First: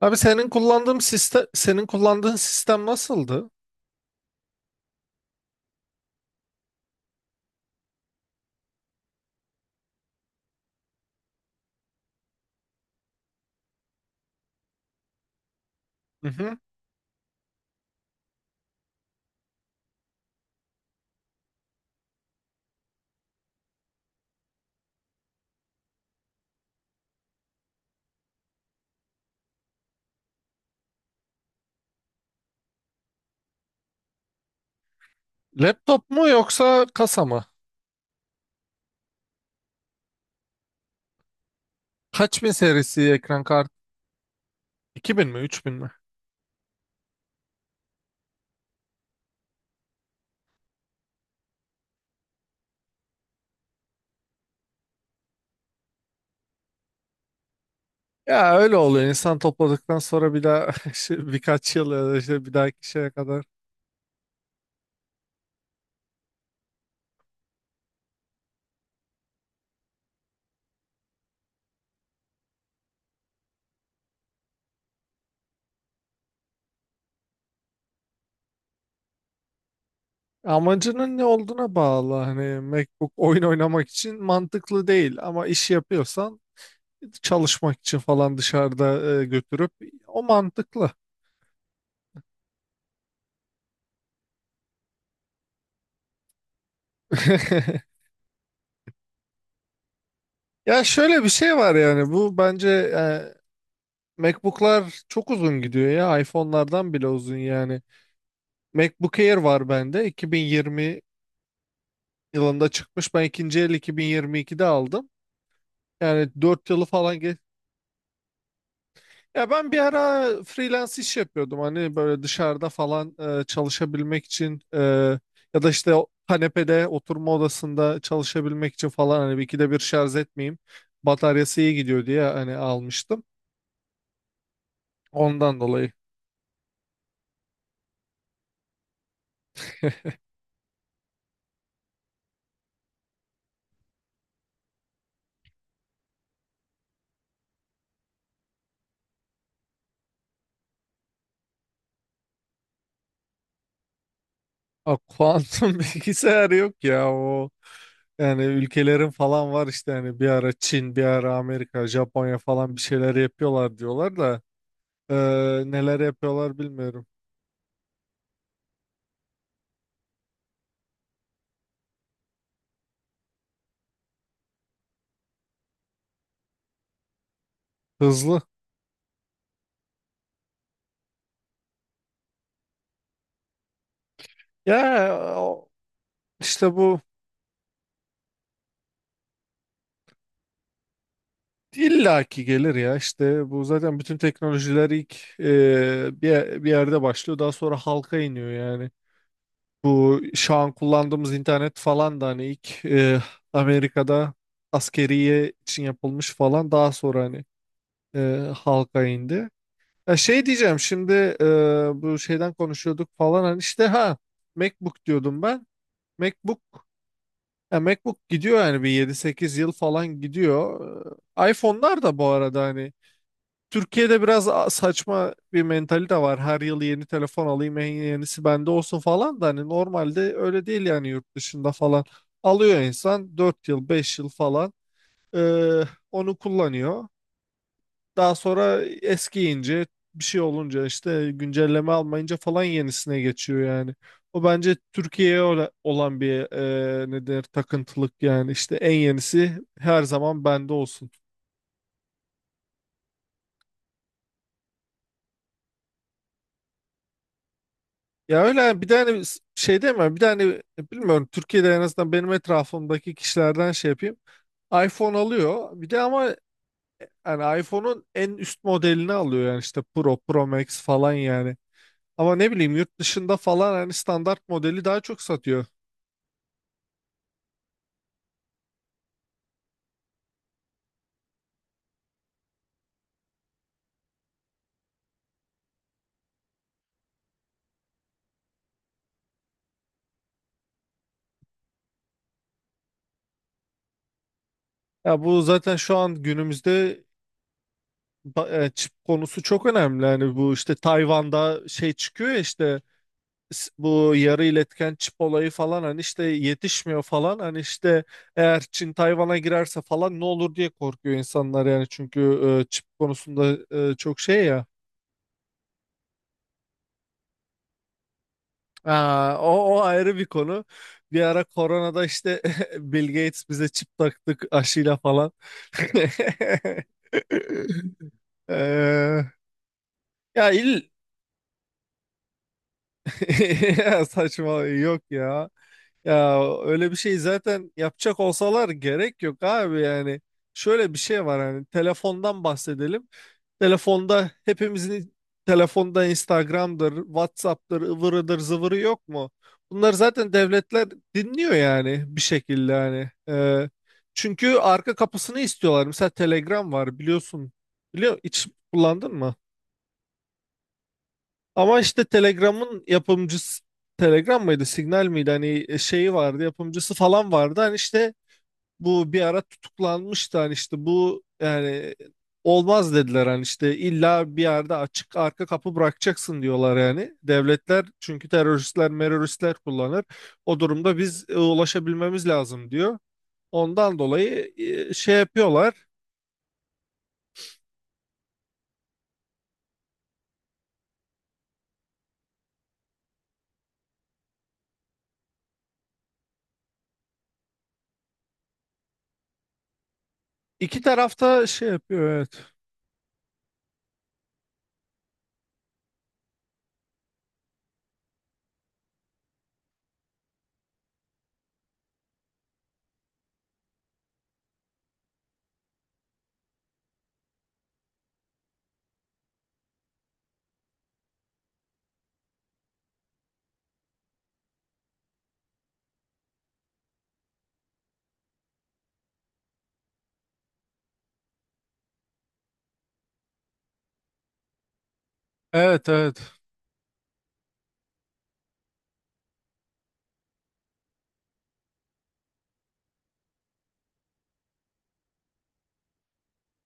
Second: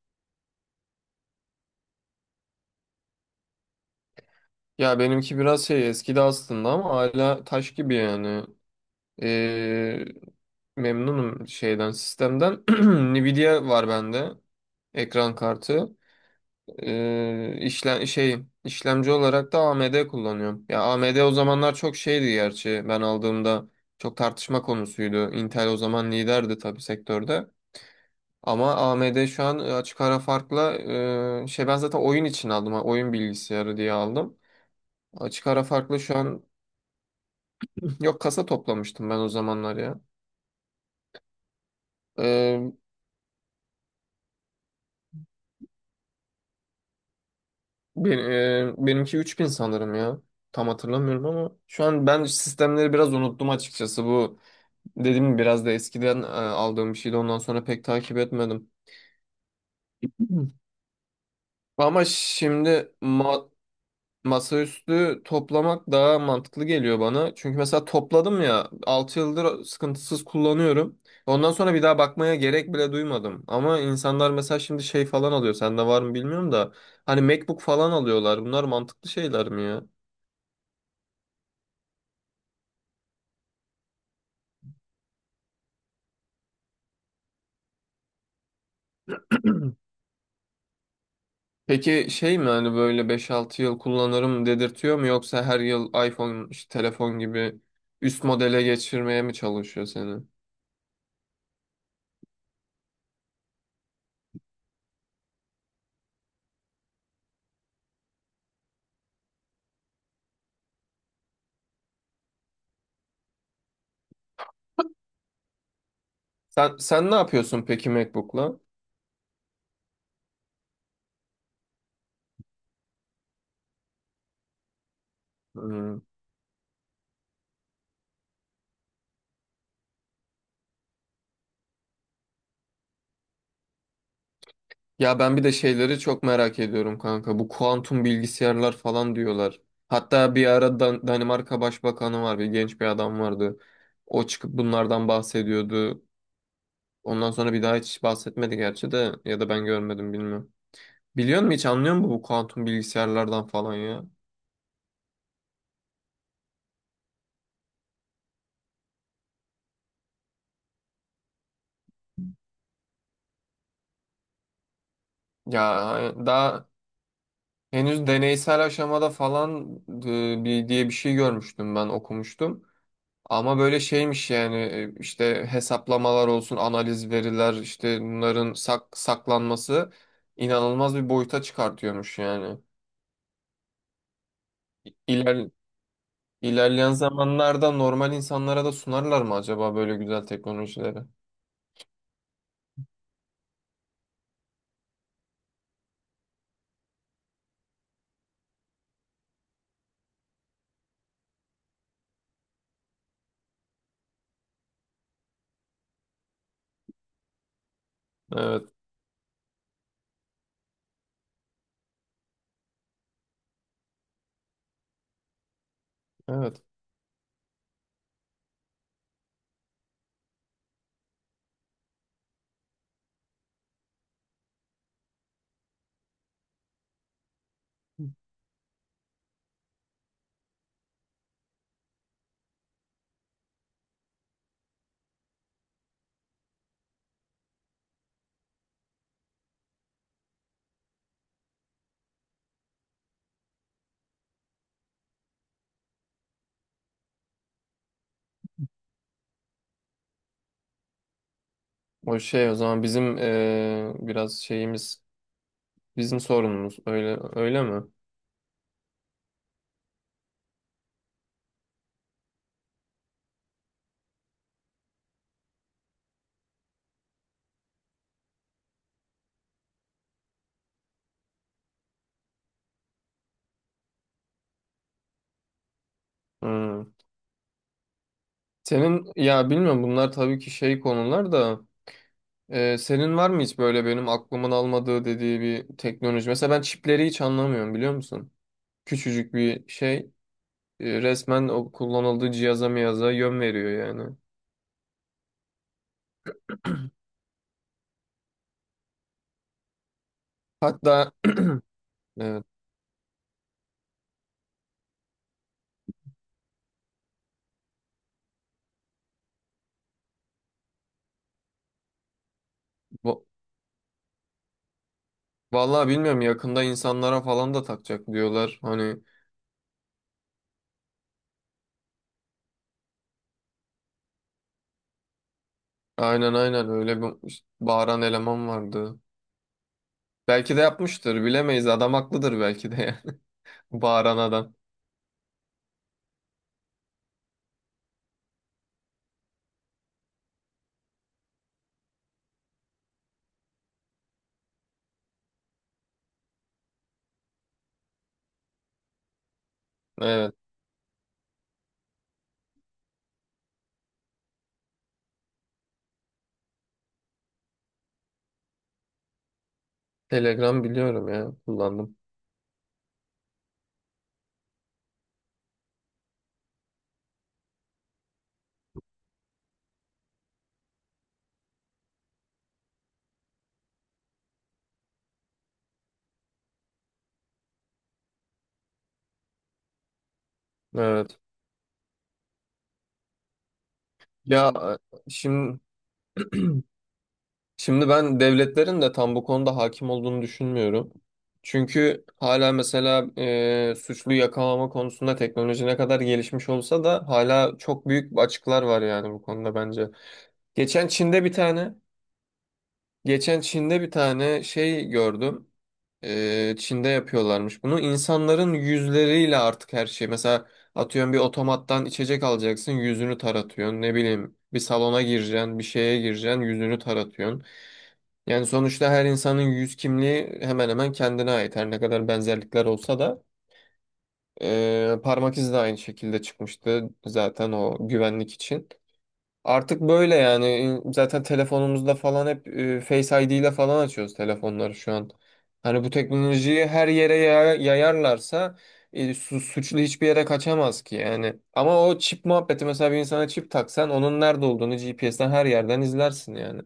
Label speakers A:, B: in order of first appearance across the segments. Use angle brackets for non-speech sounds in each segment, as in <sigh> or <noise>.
A: Abi senin kullandığın sistem nasıldı?
B: Ya benimki biraz şey eskidi aslında ama hala taş gibi yani. Ee, memnunum şeyden sistemden. <clears throat> Nvidia var bende. Ekran kartı.
A: Hı hı.
B: İşlemci olarak da AMD kullanıyorum. Ya AMD o zamanlar çok şeydi gerçi. Ben aldığımda çok tartışma konusuydu. Intel o zaman liderdi tabii sektörde. Ama AMD şu an açık ara farkla, ben zaten oyun için aldım. Ha, Oyun bilgisayarı diye aldım. Açık ara farklı
A: Laptop
B: şu
A: mu
B: an.
A: yoksa kasa mı?
B: Yok, kasa toplamıştım ben o zamanlar ya.
A: Kaç bin
B: Ee,
A: serisi ekran kartı? İki bin mi 3000 mi?
B: benimki 3000 sanırım ya. Tam hatırlamıyorum ama şu an ben sistemleri biraz unuttum açıkçası. Bu, dediğim gibi, biraz da eskiden aldığım bir şeydi. Ondan sonra pek takip
A: Ya
B: etmedim.
A: öyle oluyor insan topladıktan sonra bir
B: Hı.
A: daha <laughs> işte birkaç yıl ya
B: Ama
A: da işte bir dahaki
B: şimdi
A: şeye kadar.
B: masaüstü toplamak daha mantıklı geliyor bana. Çünkü mesela topladım ya, 6 yıldır sıkıntısız kullanıyorum. Ondan sonra bir daha bakmaya gerek bile duymadım. Ama insanlar mesela şimdi şey falan alıyor. Sende var mı bilmiyorum da. Hani MacBook falan alıyorlar. Bunlar mantıklı şeyler mi ya?
A: Amacının ne olduğuna bağlı hani MacBook oyun oynamak için mantıklı değil ama iş yapıyorsan çalışmak için falan dışarıda götürüp o mantıklı.
B: Peki şey mi, hani böyle 5-6 yıl kullanırım dedirtiyor mu, yoksa her yıl iPhone işte telefon gibi
A: <laughs>
B: üst modele geçirmeye mi çalışıyor seni?
A: Ya şöyle bir şey var yani bu bence MacBook'lar çok uzun gidiyor ya. iPhone'lardan bile uzun yani. MacBook Air var bende. 2020 yılında çıkmış. Ben ikinci el 2022'de aldım. Yani 4
B: Sen
A: yılı
B: sen ne
A: falan geç.
B: yapıyorsun peki MacBook'la?
A: Ya ben bir ara freelance iş yapıyordum. Hani böyle dışarıda falan çalışabilmek için ya da işte
B: Hmm.
A: o kanepede oturma odasında çalışabilmek için falan hani bir ikide bir şarj etmeyeyim. Bataryası iyi gidiyor diye hani almıştım.
B: Ya ben bir de
A: Ondan dolayı.
B: şeyleri çok merak ediyorum kanka. Bu kuantum bilgisayarlar falan diyorlar. Hatta bir ara Danimarka Başbakanı var, bir genç bir adam vardı. O çıkıp bunlardan bahsediyordu. Ondan sonra bir daha hiç bahsetmedi gerçi, de ya da ben görmedim, bilmiyorum. Biliyor musun, hiç anlıyor musun bu kuantum bilgisayarlardan falan ya?
A: A, kuantum <laughs> bilgisayar yok ya o. Yani ülkelerin falan var işte hani bir ara Çin, bir ara Amerika, Japonya falan bir şeyler yapıyorlar diyorlar da e,
B: Ya
A: neler yapıyorlar
B: daha
A: bilmiyorum.
B: henüz deneysel aşamada falan bir diye bir şey görmüştüm, ben okumuştum. Ama böyle şeymiş yani, işte hesaplamalar olsun, analiz veriler, işte
A: Hızlı.
B: bunların saklanması inanılmaz bir boyuta çıkartıyormuş yani.
A: Ya
B: İler
A: o- işte
B: ilerleyen
A: bu
B: zamanlarda normal insanlara da sunarlar mı acaba böyle güzel teknolojileri?
A: illaki gelir ya işte bu zaten bütün teknolojiler ilk bir yerde başlıyor daha sonra halka iniyor yani. Bu şu an kullandığımız internet falan da hani ilk Amerika'da askeriye için yapılmış falan daha sonra hani
B: Evet,
A: halka indi. Ya şey diyeceğim şimdi bu şeyden konuşuyorduk falan hani işte ha MacBook diyordum ben. MacBook
B: evet.
A: MacBook gidiyor yani bir 7-8 yıl falan gidiyor. iPhone'lar da bu arada hani Türkiye'de biraz saçma bir mentalite var. Her yıl yeni telefon alayım en yenisi bende olsun falan da hani normalde öyle değil yani yurt dışında falan. Alıyor insan 4 yıl 5 yıl falan e, onu kullanıyor. Daha sonra eskiyince bir şey olunca işte güncelleme almayınca falan yenisine geçiyor yani. O bence Türkiye'ye olan bir ne denir takıntılık yani işte en yenisi her zaman bende olsun.
B: O şey, o zaman bizim biraz şeyimiz, bizim sorunumuz öyle öyle mi?
A: Ya öyle yani bir tane şey demiyorum bir tane bilmiyorum Türkiye'de en azından benim etrafımdaki kişilerden şey yapayım. iPhone alıyor bir de ama yani iPhone'un en üst modelini alıyor yani işte Pro, Pro Max falan yani. Ama ne bileyim yurt dışında falan hani standart modeli daha çok satıyor.
B: Hmm. Senin, ya bilmiyorum, bunlar tabii ki şey konular da. Senin var mı hiç böyle benim aklımın almadığı dediği bir teknoloji? Mesela ben çipleri hiç anlamıyorum, biliyor musun? Küçücük bir şey, resmen o kullanıldığı cihaza miyaza yön veriyor yani.
A: Ya bu zaten şu an günümüzde çip konusu çok önemli. Yani bu işte
B: Hatta
A: Tayvan'da
B: <clears throat>
A: şey çıkıyor ya
B: evet,
A: işte bu yarı iletken çip olayı falan hani işte yetişmiyor falan. Hani işte eğer Çin Tayvan'a girerse falan ne olur diye korkuyor insanlar yani çünkü çip
B: bu-
A: konusunda çok şey ya.
B: vallahi bilmiyorum, yakında insanlara falan da takacak diyorlar. Hani
A: Aa, o ayrı bir konu. Bir ara koronada işte <laughs> Bill Gates bize çip taktık aşıyla falan. <laughs>
B: aynen aynen öyle bir bağıran eleman vardı.
A: Ee, ya
B: Belki de
A: il-
B: yapmıştır, bilemeyiz, adam haklıdır belki de yani. <laughs>
A: <laughs>
B: Bağıran adam.
A: Saçma yok ya. Ya öyle bir şey zaten yapacak olsalar gerek yok abi yani. Şöyle bir şey var hani telefondan bahsedelim. Telefonda hepimizin telefonda Instagram'dır, WhatsApp'tır, ıvırıdır, zıvırı yok mu? Bunlar zaten
B: Evet.
A: devletler dinliyor yani bir şekilde hani. Çünkü arka kapısını istiyorlar. Mesela Telegram var biliyorsun. Biliyor, hiç kullandın mı?
B: Telegram biliyorum ya,
A: Ama
B: kullandım.
A: işte Telegram'ın yapımcısı Telegram mıydı, Signal miydi? Hani şeyi vardı, yapımcısı falan vardı. Hani işte bu bir ara tutuklanmıştı. Hani işte bu yani olmaz dediler. Hani işte illa bir yerde açık arka kapı bırakacaksın diyorlar yani. Devletler çünkü teröristler, meröristler kullanır. O durumda
B: Evet.
A: biz ulaşabilmemiz lazım diyor. Ondan
B: Ya,
A: dolayı şey
B: Şimdi
A: yapıyorlar.
B: Şimdi ben devletlerin de tam bu konuda hakim olduğunu düşünmüyorum. Çünkü hala mesela suçlu yakalama konusunda teknoloji ne kadar gelişmiş olsa da hala çok büyük açıklar var yani bu konuda bence.
A: İki
B: Geçen Çin'de bir
A: tarafta şey
B: tane,
A: yapıyor evet.
B: Geçen Çin'de bir tane şey gördüm. Çin'de yapıyorlarmış bunu. İnsanların yüzleriyle artık her şey. Mesela atıyorum, bir otomattan içecek alacaksın, yüzünü taratıyorsun. Ne bileyim, bir salona gireceksin, bir şeye gireceksin, yüzünü taratıyorsun. Yani sonuçta her insanın yüz kimliği hemen hemen kendine ait. Her ne kadar benzerlikler olsa da parmak izi de aynı şekilde çıkmıştı zaten o güvenlik için. Artık böyle yani, zaten telefonumuzda falan hep Face ID ile falan açıyoruz telefonları şu an. Hani
A: Evet
B: bu
A: evet.
B: teknolojiyi her yere yayarlarsa, suçlu hiçbir yere kaçamaz ki yani. Ama o çip muhabbeti, mesela bir insana çip taksan onun nerede olduğunu GPS'ten her yerden izlersin yani.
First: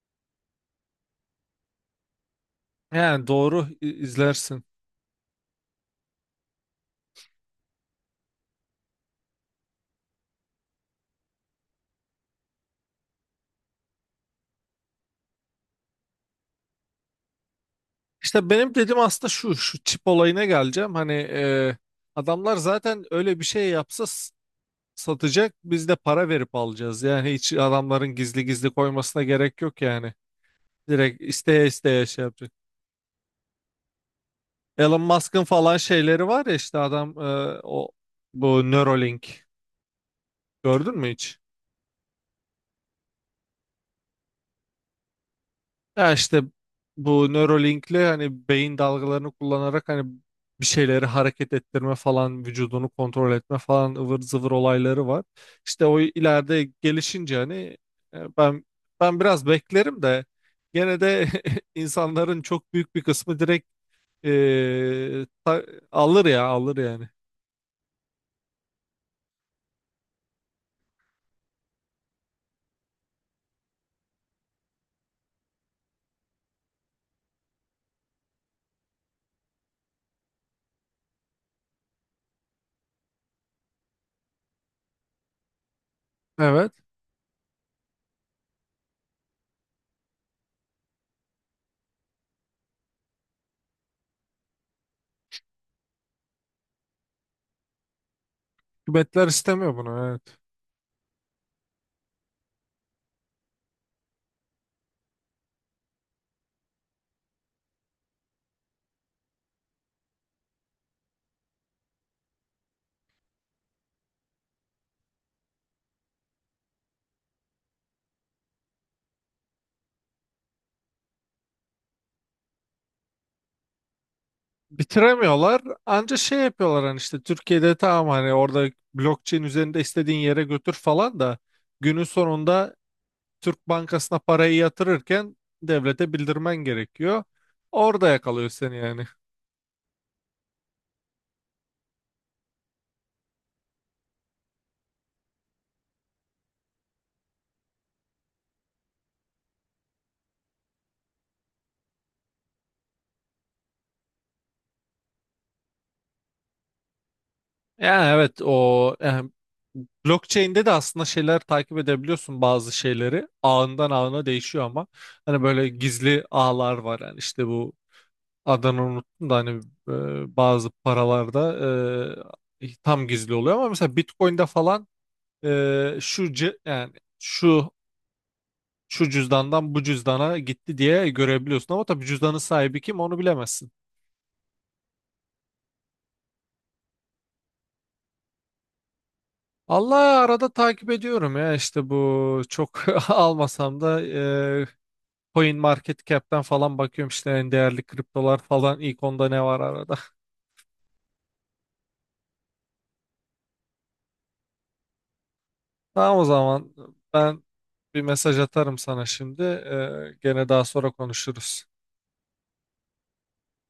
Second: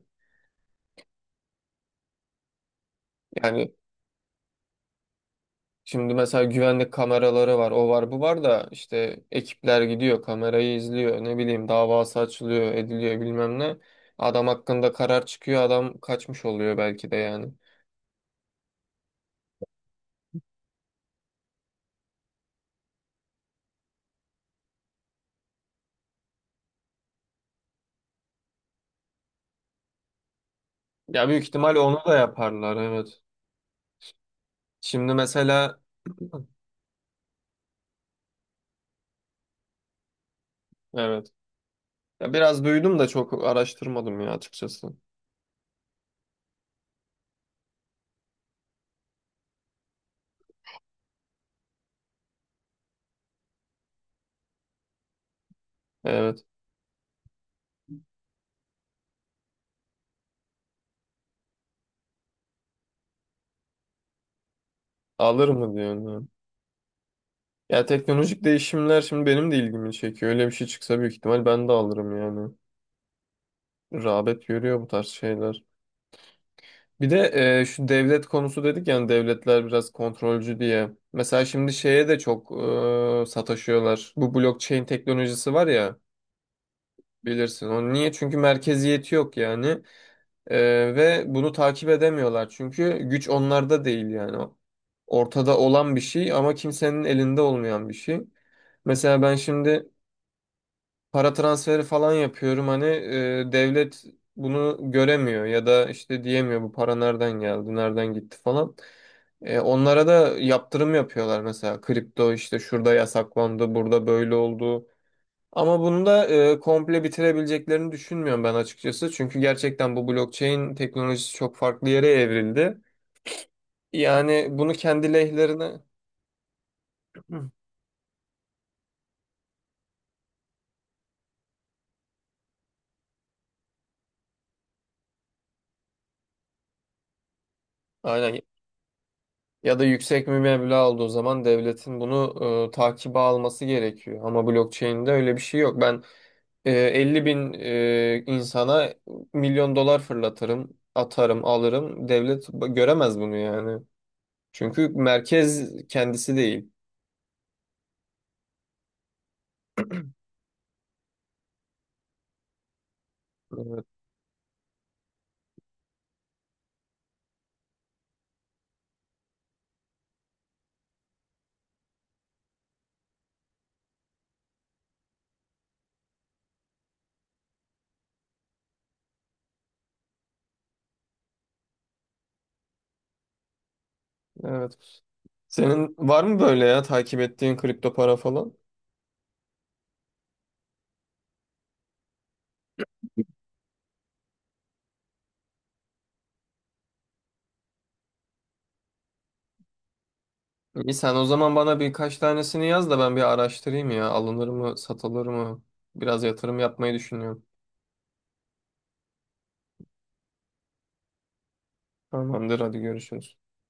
A: Yani doğru
B: Yani,
A: izlersin.
B: şimdi mesela güvenlik kameraları var, o var, bu var da işte ekipler gidiyor, kamerayı izliyor, ne bileyim davası açılıyor, ediliyor, bilmem ne. Adam hakkında karar çıkıyor, adam kaçmış oluyor belki de yani.
A: İşte benim dediğim aslında şu çip olayına geleceğim. Hani adamlar zaten öyle bir şey yapsa satacak, biz de para verip alacağız. Yani hiç adamların gizli gizli koymasına gerek yok yani. Direkt
B: Ya, büyük
A: isteye
B: ihtimal onu
A: isteye
B: da
A: şey yapacak.
B: yaparlar, evet.
A: Elon
B: Şimdi
A: Musk'ın falan
B: mesela,
A: şeyleri var ya işte adam o bu Neuralink gördün mü
B: evet.
A: hiç?
B: Ya, biraz duydum da çok araştırmadım ya açıkçası.
A: Ya işte bu Neuralink'le hani beyin dalgalarını kullanarak hani bir şeyleri hareket ettirme falan vücudunu kontrol etme falan ıvır zıvır olayları var. İşte o
B: Evet.
A: ileride gelişince hani e, ben ben biraz beklerim de gene de <laughs> insanların çok büyük bir kısmı direkt e,
B: Alır
A: ta-
B: mı diyorsun,
A: alır
B: yani?
A: ya alır yani.
B: Ya teknolojik değişimler şimdi benim de ilgimi çekiyor. Öyle bir şey çıksa büyük ihtimal ben de alırım yani. Rağbet görüyor bu tarz şeyler. Bir de şu devlet konusu dedik yani, devletler biraz kontrolcü diye. Mesela şimdi şeye de çok sataşıyorlar. Bu blockchain teknolojisi var ya,
A: Evet.
B: bilirsin. Onu niye? Çünkü merkeziyeti yok yani. E, Ve bunu takip edemiyorlar. Çünkü güç onlarda değil yani. Ortada olan bir şey ama kimsenin elinde olmayan bir şey. Mesela
A: Hükümetler
B: ben
A: istemiyor
B: şimdi
A: bunu evet.
B: para transferi falan yapıyorum, hani devlet bunu göremiyor ya da işte diyemiyor bu para nereden geldi, nereden gitti falan. Onlara da yaptırım yapıyorlar, mesela kripto işte şurada yasaklandı, burada böyle oldu. Ama bunu da komple bitirebileceklerini düşünmüyorum ben açıkçası. Çünkü gerçekten bu blockchain teknolojisi çok farklı yere evrildi. Yani bunu kendi
A: Bitiremiyorlar.
B: lehlerine.
A: Anca şey yapıyorlar hani işte
B: Hı.
A: Türkiye'de tamam hani orada blockchain üzerinde istediğin yere götür falan da günün sonunda Türk Bankası'na parayı yatırırken devlete bildirmen gerekiyor. Orada
B: Aynen.
A: yakalıyor seni yani.
B: Ya da yüksek bir meblağ olduğu zaman devletin bunu takibe alması gerekiyor. Ama blockchain'de öyle bir şey yok. Ben 50 bin insana milyon dolar fırlatırım, atarım, alırım. Devlet göremez bunu yani. Çünkü merkez kendisi değil.
A: Yani evet o yani blockchain'de de aslında şeyler takip edebiliyorsun bazı şeyleri.
B: Evet,
A: Ağından ağına değişiyor ama hani böyle gizli ağlar var yani işte bu adını unuttum da hani bazı paralarda tam gizli oluyor ama mesela Bitcoin'de falan yani şu şu cüzdandan bu cüzdana gitti diye görebiliyorsun ama tabii cüzdanın sahibi kim onu bilemezsin.
B: evet. Senin var mı böyle ya takip ettiğin kripto para falan?
A: Allah arada takip ediyorum ya işte bu çok <laughs> almasam da Coin Market Cap'ten falan bakıyorum işte en değerli kriptolar falan ilk 10'da ne var arada.
B: İyi, sen o zaman bana birkaç tanesini yaz da ben bir araştırayım ya. Alınır mı, satılır mı?
A: Tamam
B: Biraz
A: o
B: yatırım
A: zaman
B: yapmayı
A: ben
B: düşünüyorum.
A: bir mesaj atarım sana şimdi. Gene daha sonra konuşuruz.
B: Tamamdır, hadi görüşürüz.